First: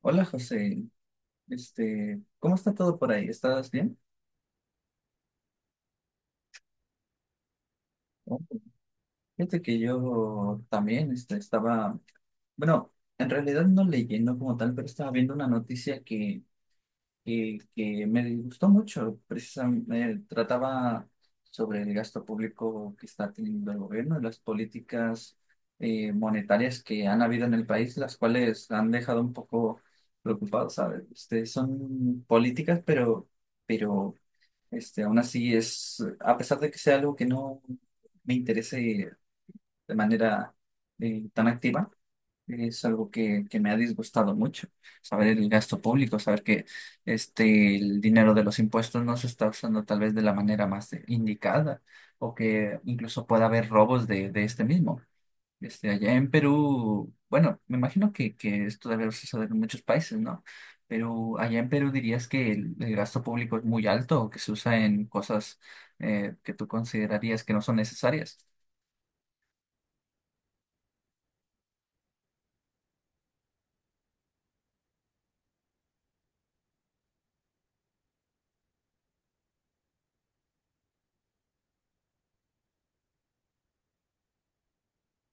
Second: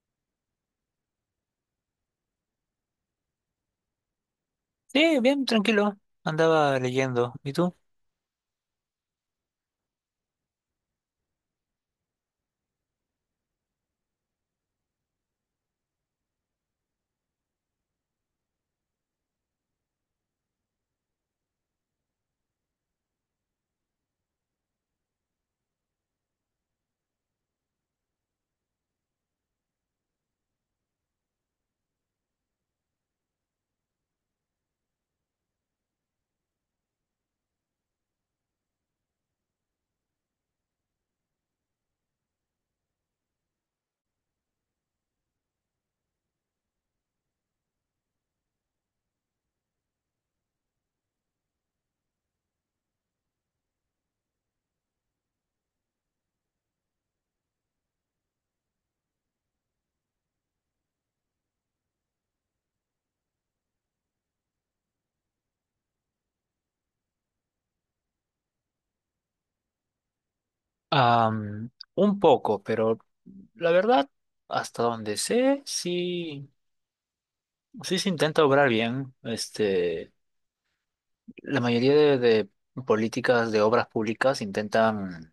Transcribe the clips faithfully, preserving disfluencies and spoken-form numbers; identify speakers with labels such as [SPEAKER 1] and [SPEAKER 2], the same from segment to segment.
[SPEAKER 1] Hola José, este, ¿cómo está todo por ahí? ¿Estás bien?
[SPEAKER 2] Sí, bien, tranquilo. Andaba leyendo. ¿Y tú?
[SPEAKER 1] Oh, fíjate que yo también este, estaba, bueno, en realidad no leyendo como tal, pero estaba viendo una noticia que, que, que me gustó mucho. Precisamente trataba sobre el gasto público que está teniendo el gobierno y las políticas eh, monetarias que han habido en el país, las cuales han dejado un poco preocupados, ¿sabes? Este, son políticas, pero... pero Este, aún así es, a pesar de que sea algo que no me interese de manera eh, tan activa, es algo que, que me ha disgustado mucho, saber el gasto público, saber que este, el dinero de los impuestos no se está usando tal vez de la manera más indicada o que incluso pueda haber robos de, de este mismo. Este, allá en Perú, bueno, me imagino que, que esto debe suceder en muchos países, ¿no? Pero allá en Perú dirías que el, el gasto público es muy alto o que se usa en cosas eh, que tú considerarías que no son necesarias.
[SPEAKER 2] Am, un poco, pero la verdad, hasta donde sé, sí, sí se intenta obrar bien. Este, la mayoría de, de políticas de obras públicas intentan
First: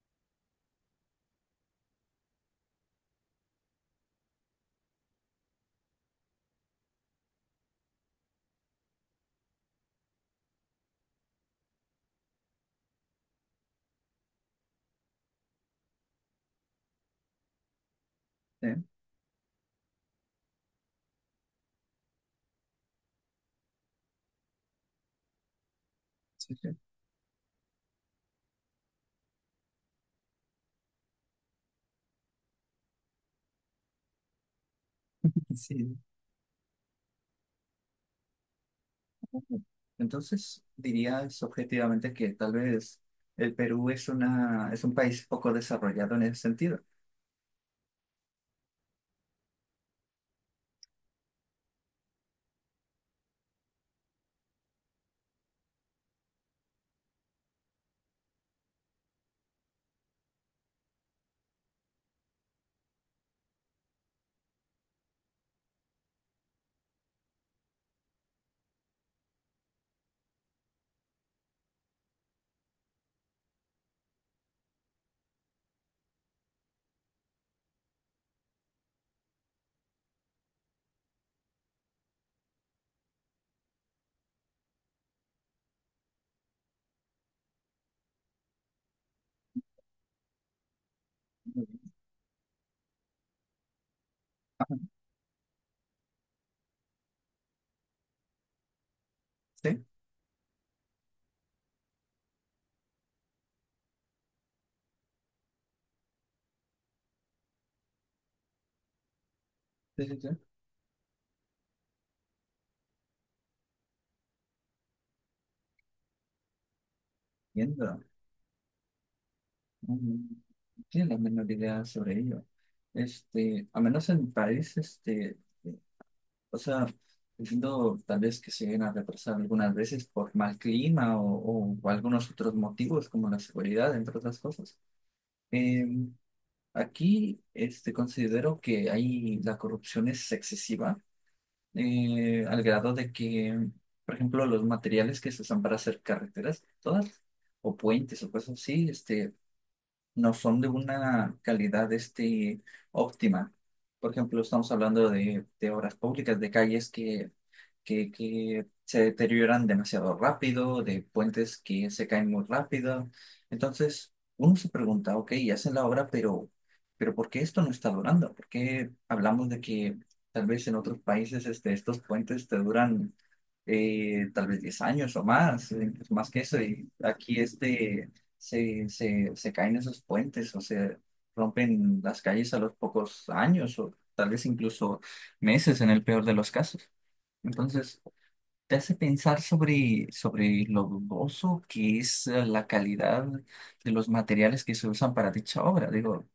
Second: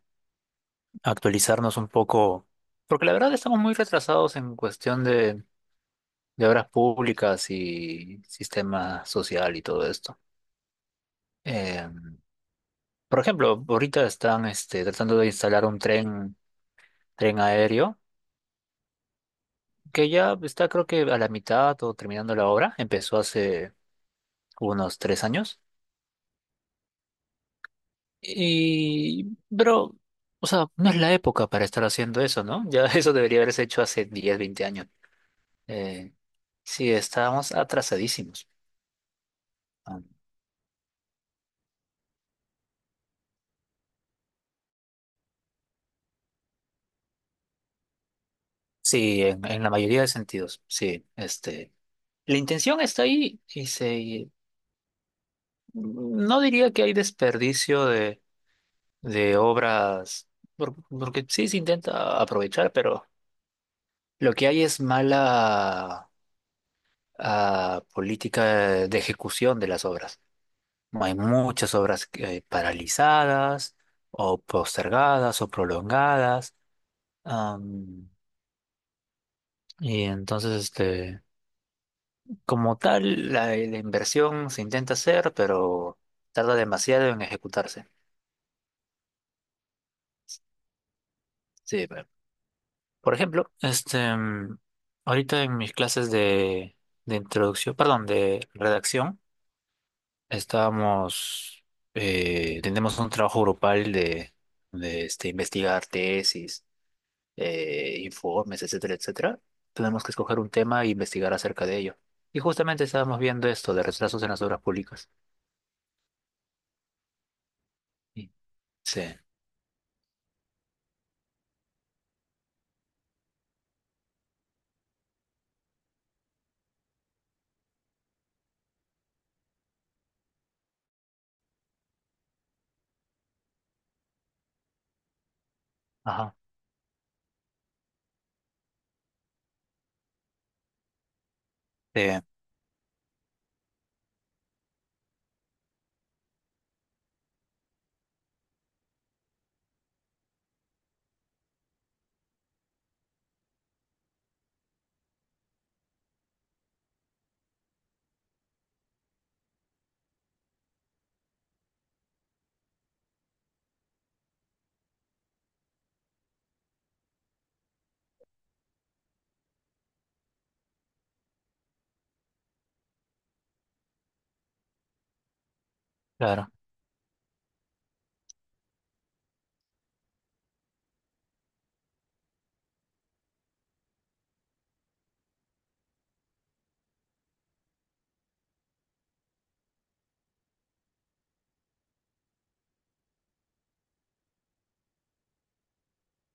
[SPEAKER 2] actualizarnos un poco, porque la verdad estamos muy retrasados en cuestión de, de obras públicas y sistema social y todo esto. Em, por ejemplo, ahorita están este, tratando de instalar un tren, tren aéreo
[SPEAKER 1] Sí,
[SPEAKER 2] que ya está creo que a la mitad o terminando la obra, empezó hace unos tres años.
[SPEAKER 1] sí, sí.
[SPEAKER 2] Y, pero, o sea, no es la época para estar haciendo eso, ¿no? Ya eso debería haberse hecho hace diez veinte años.
[SPEAKER 1] Sí.
[SPEAKER 2] Eh, sí, estábamos atrasadísimos. Ah,
[SPEAKER 1] Entonces, dirías objetivamente que tal vez el Perú es una, es un país poco desarrollado en ese sentido.
[SPEAKER 2] Sí, en, en la mayoría de sentidos, sí. Este, la intención está ahí y se, no diría que hay desperdicio de, de obras, por- porque sí se intenta aprovechar, pero... Lo que hay es mala ah, política de ejecución de las obras. No hay muchas obras que- paralizadas o postergadas o prolongadas. am, y entonces, este, como tal, la, la inversión se intenta hacer, pero tarda demasiado en ejecutarse. Sí, pero- por ejemplo, este, mm,
[SPEAKER 1] Ajá.
[SPEAKER 2] ahorita en mis clases de, de introducción, perdón, de redacción,
[SPEAKER 1] Sí,
[SPEAKER 2] Estábamos, eh, tenemos un trabajo grupal de, de, este, investigar tesis, eh, informes, etcétera, etcétera. Tenemos
[SPEAKER 1] sí,
[SPEAKER 2] que
[SPEAKER 1] sí, sí.
[SPEAKER 2] escoger un tema e investigar acerca de ello. Y justamente estábamos viendo esto de retrasos en las obras públicas.
[SPEAKER 1] Entiendo.
[SPEAKER 2] Sí, sí,
[SPEAKER 1] Mm, No tiene la menor idea sobre ello. Este, a menos en mi país, este, eh, o sea, entiendo tal vez que se lleguen a retrasar algunas veces por mal clima o, o algunos otros motivos como la seguridad, entre otras cosas. Em,
[SPEAKER 2] ajá,
[SPEAKER 1] Aquí, este, considero que ahí la corrupción es excesiva,
[SPEAKER 2] sí,
[SPEAKER 1] eh, al grado de que, por ejemplo, los materiales que se usan para hacer carreteras, todas, o puentes o cosas así, este no son de una calidad este, óptima. Por ejemplo, estamos hablando de, de obras públicas, de calles que, que, que se deterioran demasiado rápido, de puentes que se caen muy rápido. Entonces, uno se pregunta, ok, hacen la obra, pero, pero ¿por qué esto no está durando? ¿Por qué hablamos de que tal vez en otros países este, estos puentes te duran? Eh, tal vez diez años o más, eh, incluso más que
[SPEAKER 2] claro.
[SPEAKER 1] eso, y aquí este, se, se, se caen esos puentes o se rompen las calles a los pocos años o tal vez incluso meses en el peor de los casos. Entonces, te hace pensar sobre, sobre lo dudoso que es eh, la calidad de los materiales que se usan para dicha obra. Digo,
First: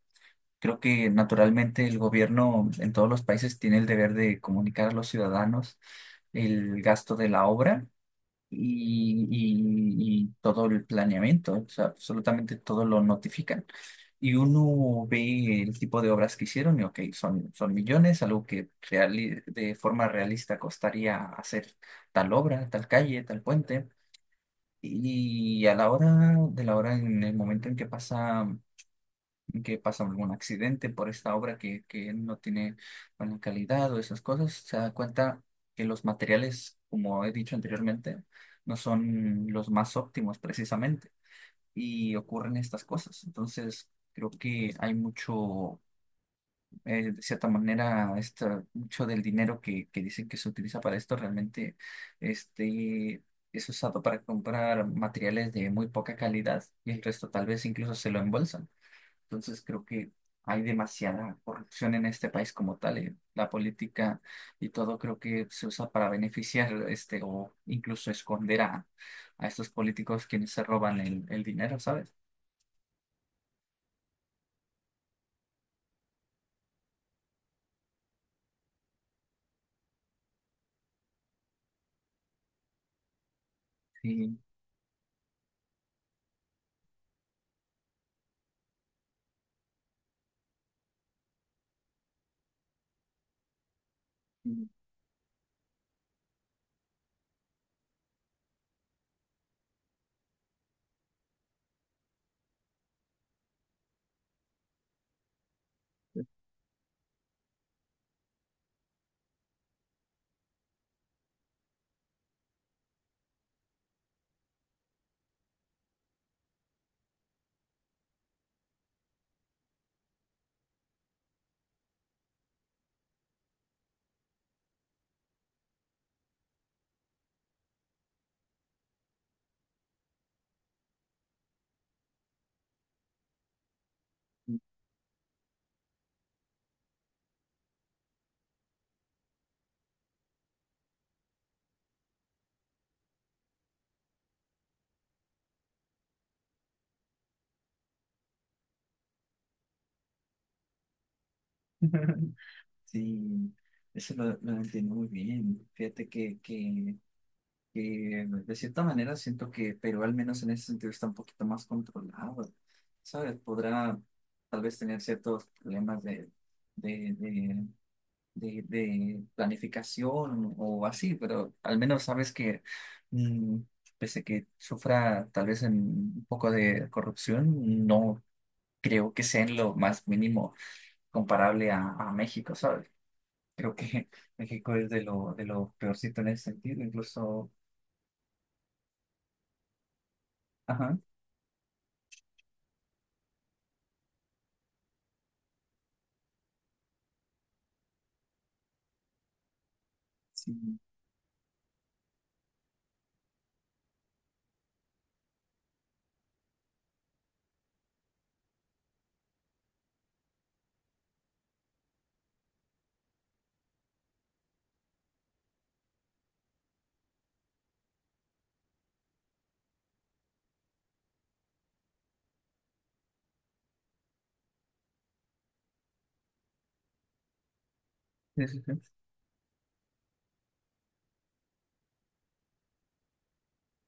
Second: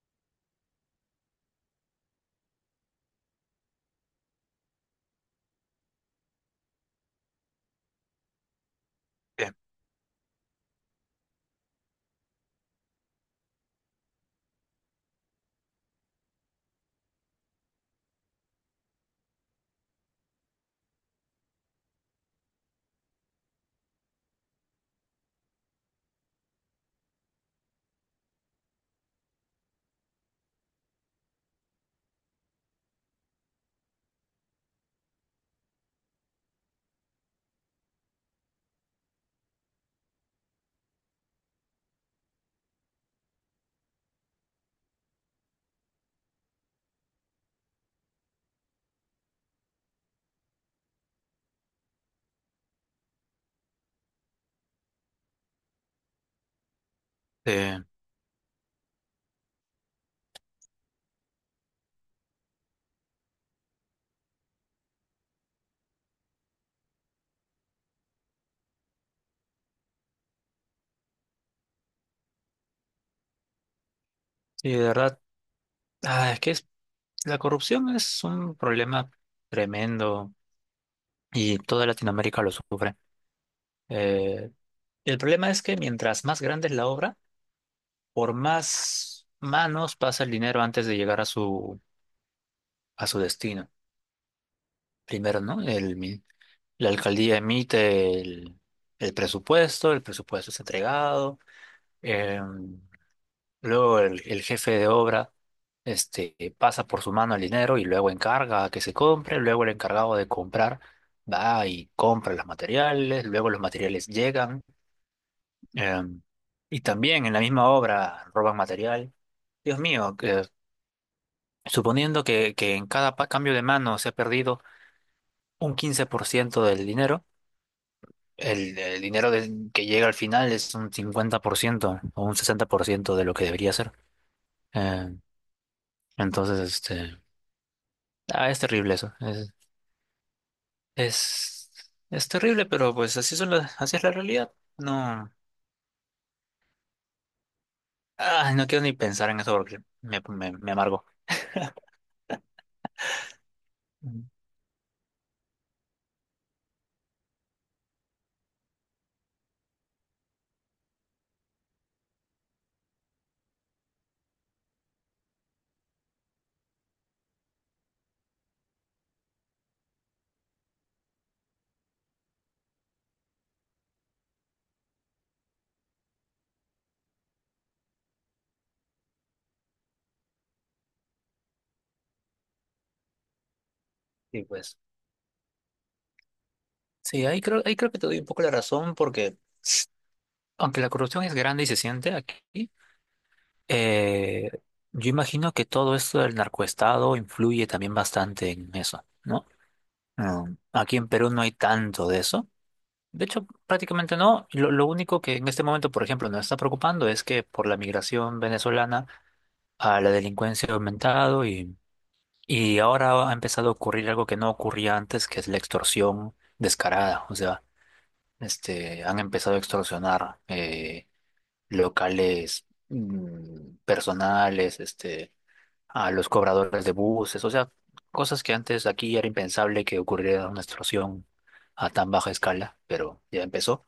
[SPEAKER 1] creo que naturalmente el gobierno en todos los países tiene el deber de comunicar a los ciudadanos el gasto de la obra y,
[SPEAKER 2] Sí,
[SPEAKER 1] y- y todo el planeamiento, o sea, absolutamente todo lo notifican. Y uno ve el tipo de obras que hicieron y, ok, son, son millones, algo que reali- de forma realista costaría hacer tal obra, tal calle, tal puente. Y a la hora de la hora, en el momento en que pasa que pasa algún accidente por esta obra que, que no tiene buena calidad o esas cosas, se da cuenta que los materiales, como he dicho anteriormente, no son los más óptimos precisamente y ocurren estas cosas. Entonces, creo que hay mucho, eh, de cierta manera, esta- mucho del dinero que, que dicen que se utiliza para esto realmente este, es usado para comprar materiales de muy poca calidad y el resto tal
[SPEAKER 2] sí.
[SPEAKER 1] vez incluso se lo embolsan. Entonces creo que hay demasiada corrupción en este país como tal. eh. La política y todo creo que se usa para beneficiar este o incluso esconder a, a estos políticos quienes se roban el, el dinero, ¿sabes?
[SPEAKER 2] Y de verdad, ah, es que es- la corrupción es un problema tremendo y toda Latinoamérica lo sufre.
[SPEAKER 1] Sí,
[SPEAKER 2] Eh, el problema es que mientras más grande es la obra, por más manos pasa el dinero antes de llegar a su, a su destino.
[SPEAKER 1] sí,
[SPEAKER 2] Primero, ¿no? El, mi- la alcaldía emite el, el presupuesto, el presupuesto es entregado, eh, luego el, el jefe de obra este, pasa por su mano el dinero y luego encarga a que se compre, luego el encargado de comprar va y compra los materiales, luego los materiales llegan, eh, y también en la misma obra roban material. Dios mío, eh, suponiendo que, que en cada pa- cambio de mano se ha perdido un quince por ciento del dinero, el, el dinero del- que llega al final es un cincuenta por ciento o un sesenta por ciento de lo que debería ser.
[SPEAKER 1] sí.
[SPEAKER 2] Eh, entonces, este, ah, es terrible eso. Es, es, es terrible, pero pues así son las, así es la realidad. No, ah, no quiero ni pensar en eso porque me, me, me amargo.
[SPEAKER 1] Sí, eso
[SPEAKER 2] Mm.
[SPEAKER 1] lo, lo entiendo muy bien. Fíjate que, que, que de cierta manera siento que Perú al menos en ese sentido está un poquito más controlado, ¿sabes? Podrá tal vez tener ciertos problemas de, de, de de, de planificación o así, pero al menos sabes que, mm, pese a que sufra tal vez en un poco de corrupción, no creo que sea en lo más mínimo comparable a, a México, ¿sabes? Creo que
[SPEAKER 2] Y
[SPEAKER 1] México
[SPEAKER 2] pues,
[SPEAKER 1] es de lo, de lo peorcito en ese sentido,
[SPEAKER 2] sí, ahí
[SPEAKER 1] incluso,
[SPEAKER 2] creo, ahí creo que te doy un poco la razón porque aunque la
[SPEAKER 1] ajá,
[SPEAKER 2] corrupción es grande y se siente aquí, Eh, yo imagino que todo esto del narcoestado influye también bastante en eso, ¿no? Mm,
[SPEAKER 1] sí,
[SPEAKER 2] Aquí en Perú no hay tanto de eso. De hecho, prácticamente no. Lo, lo único que en este momento, por ejemplo, nos está preocupando es que por la migración venezolana a la delincuencia ha aumentado y, y ahora ha empezado a ocurrir algo que no ocurría antes, que es la extorsión descarada. O sea, este, han empezado a extorsionar eh, locales mm, personales, este a los cobradores de buses, o sea, cosas
[SPEAKER 1] sí,
[SPEAKER 2] que
[SPEAKER 1] sí, sí.
[SPEAKER 2] antes aquí era impensable que ocurriera una extorsión a tan baja escala, pero ya empezó.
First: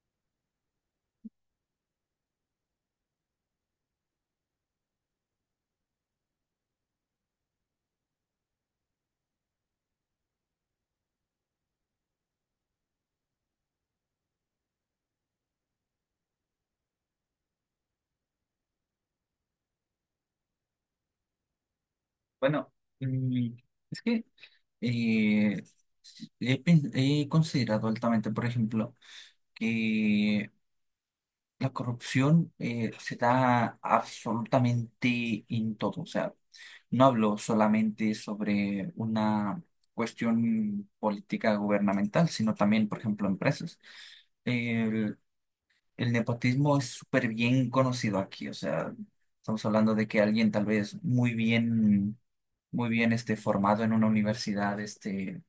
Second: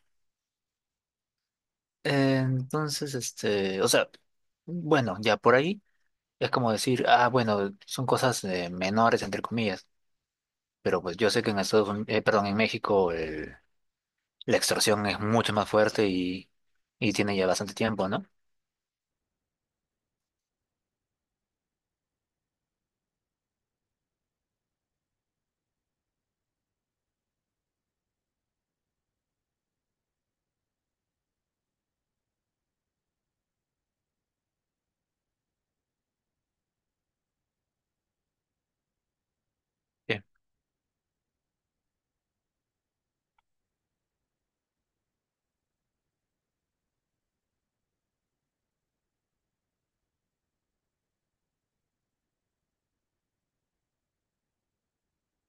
[SPEAKER 2] Eh, Entonces, este, o sea, bueno, ya por ahí es como decir, ah, bueno, son cosas eh, menores, entre comillas, pero pues yo sé que en Estados Unidos, perdón, en México el- la extorsión es mucho más fuerte y, y tiene ya bastante tiempo, ¿no?
[SPEAKER 1] Bueno, mm, es que eh, he, pen- he considerado altamente, por ejemplo, que la corrupción eh, se da absolutamente en todo. O sea, no hablo solamente sobre una
[SPEAKER 2] Sí,
[SPEAKER 1] cuestión política gubernamental, sino también, por ejemplo, empresas. El, el nepotismo es súper bien conocido aquí. O sea, estamos hablando de que alguien tal vez muy bien, muy bien este, formado en una universidad, este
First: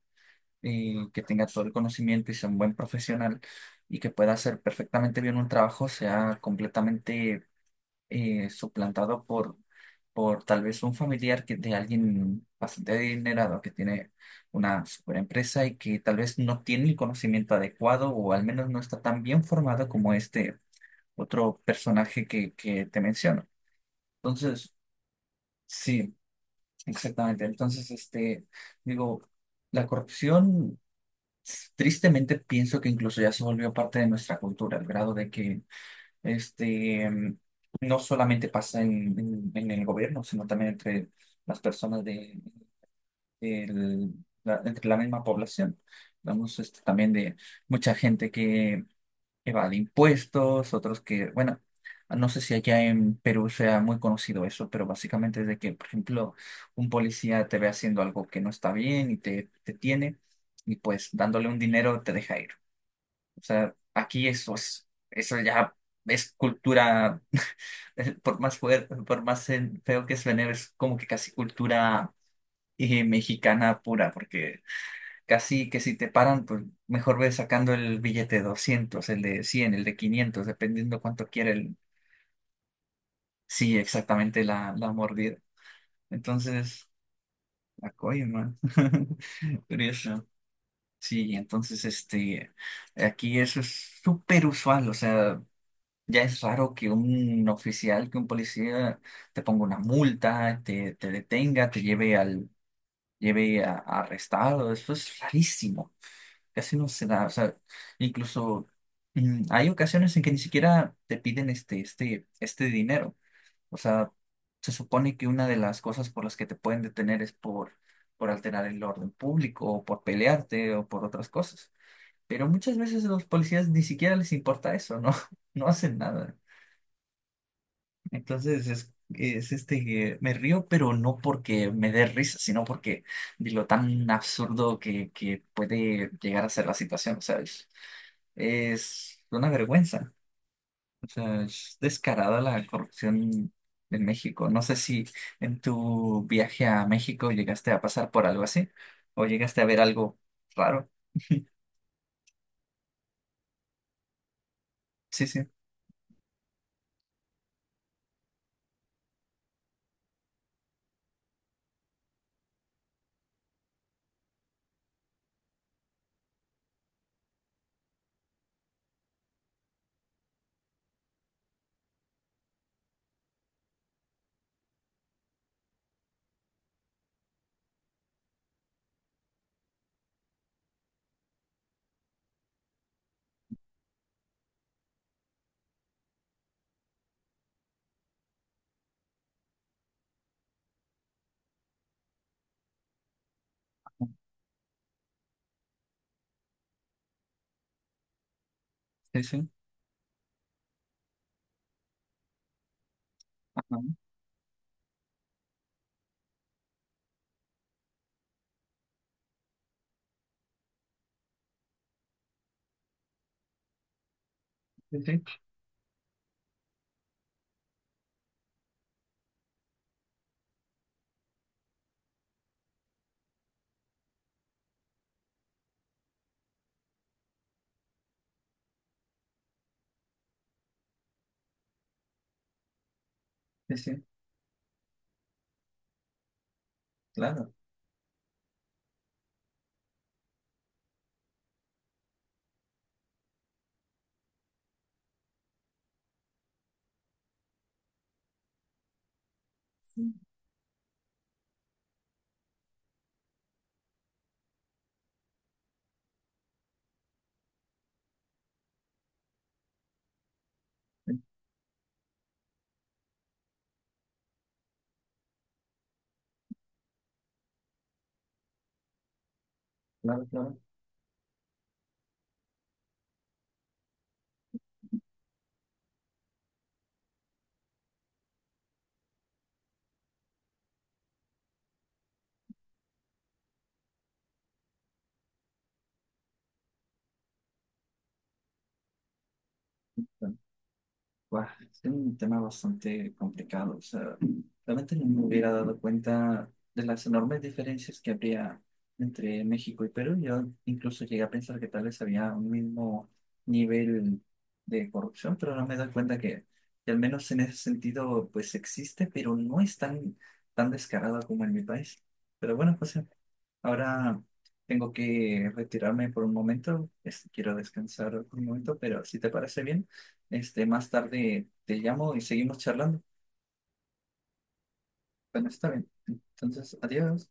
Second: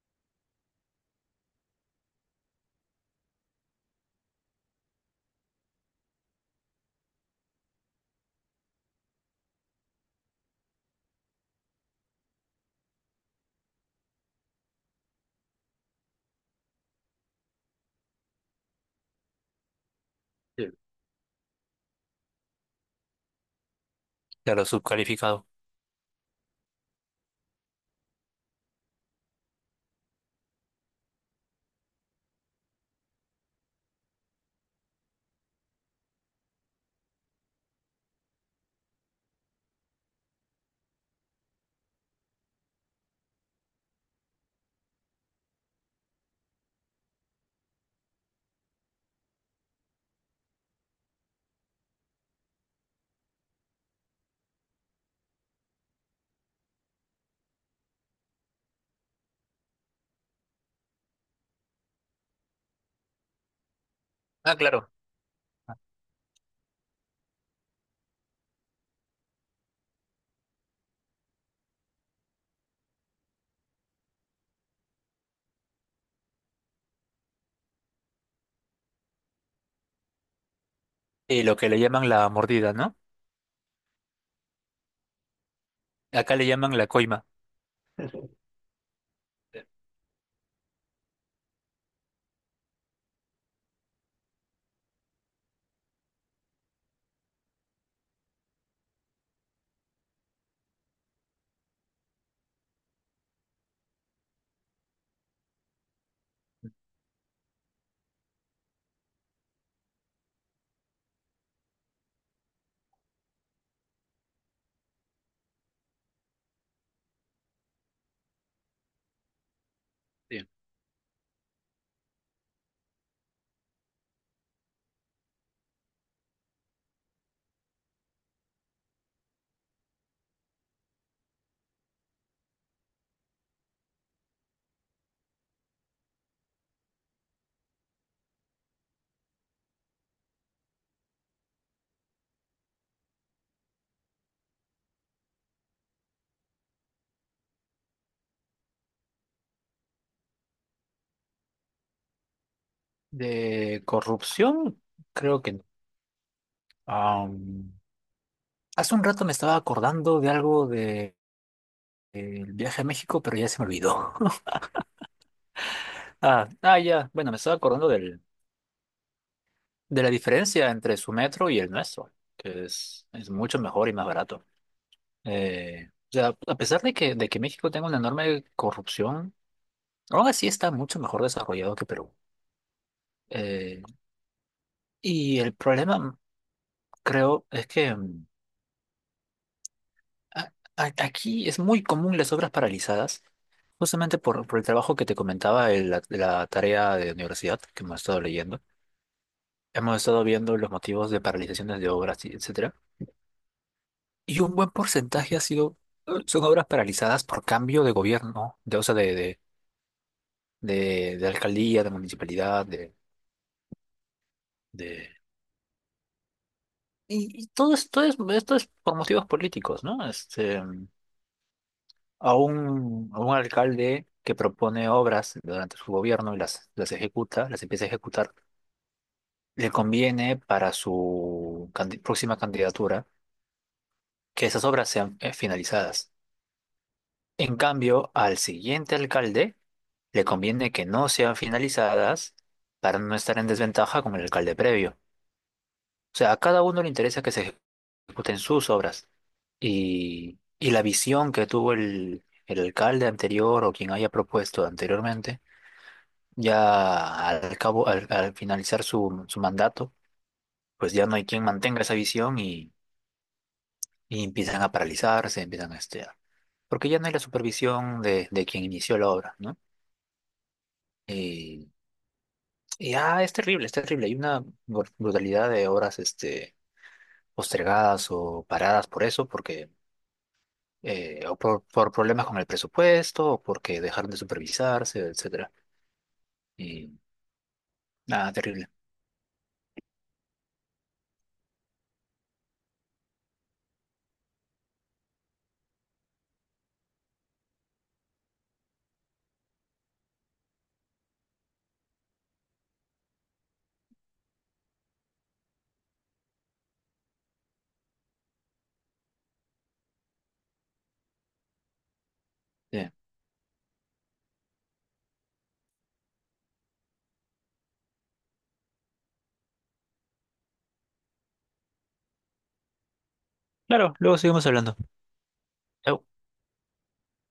[SPEAKER 1] y que tenga todo el conocimiento y sea un buen profesional y que pueda hacer perfectamente bien un trabajo, sea completamente eh, suplantado por, por tal vez un familiar que de alguien bastante adinerado que tiene una super empresa y que tal vez no tiene el conocimiento adecuado o al menos no está tan bien formado como este
[SPEAKER 2] sí.
[SPEAKER 1] otro personaje que, que te menciono.
[SPEAKER 2] Claro,
[SPEAKER 1] Entonces,
[SPEAKER 2] subcalificado.
[SPEAKER 1] sí, exactamente. Entonces, este, digo, la corrupción. Tristemente pienso que incluso ya se volvió parte de nuestra cultura, al grado de que este, mm, no solamente pasa en, en- en el gobierno, sino también entre las personas de, del- la, entre la misma población. Vamos este, también de mucha gente que evade impuestos, otros que, bueno, no sé si allá en Perú sea muy conocido eso, pero básicamente es de que, por ejemplo, un policía te ve haciendo algo que no está bien y te, te tiene, y pues dándole un dinero te deja ir. O sea, aquí eso
[SPEAKER 2] Ah,
[SPEAKER 1] es,
[SPEAKER 2] claro.
[SPEAKER 1] eso ya es cultura, por más fuerte, por más en- feo que suene, es como que casi cultura eh, mexicana pura, porque casi que si te paran, pues mejor ves sacando el billete de doscientos el de cien el de quinientos dependiendo cuánto
[SPEAKER 2] Y
[SPEAKER 1] quiere
[SPEAKER 2] lo que
[SPEAKER 1] el,
[SPEAKER 2] le llaman la mordida, ¿no?
[SPEAKER 1] sí, exactamente la, la mordida.
[SPEAKER 2] Acá le llaman la
[SPEAKER 1] Entonces,
[SPEAKER 2] coima.
[SPEAKER 1] la coima, curioso. Sí, entonces, este, aquí eso es súper usual, o sea. Ya es raro que un oficial, que un policía te ponga una multa, te, te detenga, te lleve al, lleve a, a arrestado. Eso es rarísimo. Casi no se da. O sea, incluso mm, hay ocasiones en que ni siquiera te piden este, este, este dinero. O sea, se supone que una de las cosas por las que te pueden detener es por, por alterar el orden público, o por
[SPEAKER 2] Sí.
[SPEAKER 1] pelearte, o por otras cosas. Pero muchas veces a los policías ni siquiera les importa eso, ¿no? No hacen nada. Entonces es, es este que me río, pero no porque me dé risa, sino porque de lo tan absurdo que, que puede llegar a ser la situación. O sea, es, es una vergüenza. O sea, es descarada la corrupción en México. No sé si en tu viaje a México llegaste a pasar por algo así o llegaste a ver algo raro.
[SPEAKER 2] De corrupción,
[SPEAKER 1] Sí,
[SPEAKER 2] creo
[SPEAKER 1] sí,
[SPEAKER 2] que no. Am, hace un rato me estaba acordando de algo de, del viaje a México, pero ya se me olvidó. Ah, ah, ya. Bueno, me estaba acordando del, de la diferencia entre su metro y el nuestro, que es, es mucho mejor y más barato. Eh, o sea, a pesar de que, de que México tenga una enorme corrupción, aún así está mucho mejor desarrollado que Perú. Eh, y el problema, creo, es que mm, a- a- aquí es muy común las obras paralizadas, justamente por, por el trabajo que te comentaba de la, la tarea de universidad que hemos estado leyendo.
[SPEAKER 1] sí, sí,
[SPEAKER 2] Hemos estado viendo los motivos de paralizaciones de obras, y etcétera.
[SPEAKER 1] ajá,
[SPEAKER 2] Y un buen porcentaje ha sido, eh, son obras paralizadas por cambio de gobierno, de, o sea, de, de, de, de alcaldía, de municipalidad, de,
[SPEAKER 1] sí,
[SPEAKER 2] de...
[SPEAKER 1] sí,
[SPEAKER 2] Y, y todo esto es, esto es por motivos políticos, ¿no? Este, a un, a un alcalde que propone obras durante su gobierno y las, las ejecuta, las empieza a ejecutar, le conviene para su candi- próxima candidatura
[SPEAKER 1] sí, sí,
[SPEAKER 2] que esas obras sean eh, finalizadas.
[SPEAKER 1] claro,
[SPEAKER 2] En cambio, al siguiente alcalde le conviene que no sean finalizadas para no estar en desventaja con el alcalde previo. O sea, a cada uno le interesa que se ejecuten sus obras y, y la visión que tuvo el, el alcalde anterior o quien haya propuesto anteriormente ya al cabo, al, al finalizar su, su mandato, pues ya no hay quien mantenga esa visión y, y empiezan a paralizarse, empiezan a este, a- porque ya no hay la supervisión de, de quien inició la obra, ¿no?
[SPEAKER 1] claro, claro.
[SPEAKER 2] Y, y, ah, es terrible, es terrible. Hay una br- brutalidad de obras este, postergadas o paradas por eso, porque eh, o por, por problemas con el presupuesto, o porque dejaron de supervisarse, etcétera. Y nada, terrible.
[SPEAKER 1] Buah, es un tema bastante complicado. O sea, realmente no me hubiera dado cuenta de las enormes diferencias que habría entre México y Perú. Yo incluso llegué a pensar que tal vez había un mismo nivel de corrupción, pero no me doy cuenta que, que al menos en ese sentido, pues existe, pero no es tan, tan descarado como en mi país. Pero bueno,
[SPEAKER 2] Bien.
[SPEAKER 1] pues ahora tengo que retirarme por un momento. Este, quiero descansar por un momento, pero si te parece bien, este, más tarde te llamo y seguimos charlando.
[SPEAKER 2] Claro, luego seguimos hablando.
[SPEAKER 1] Bueno, está bien.
[SPEAKER 2] Chau.
[SPEAKER 1] Entonces, adiós.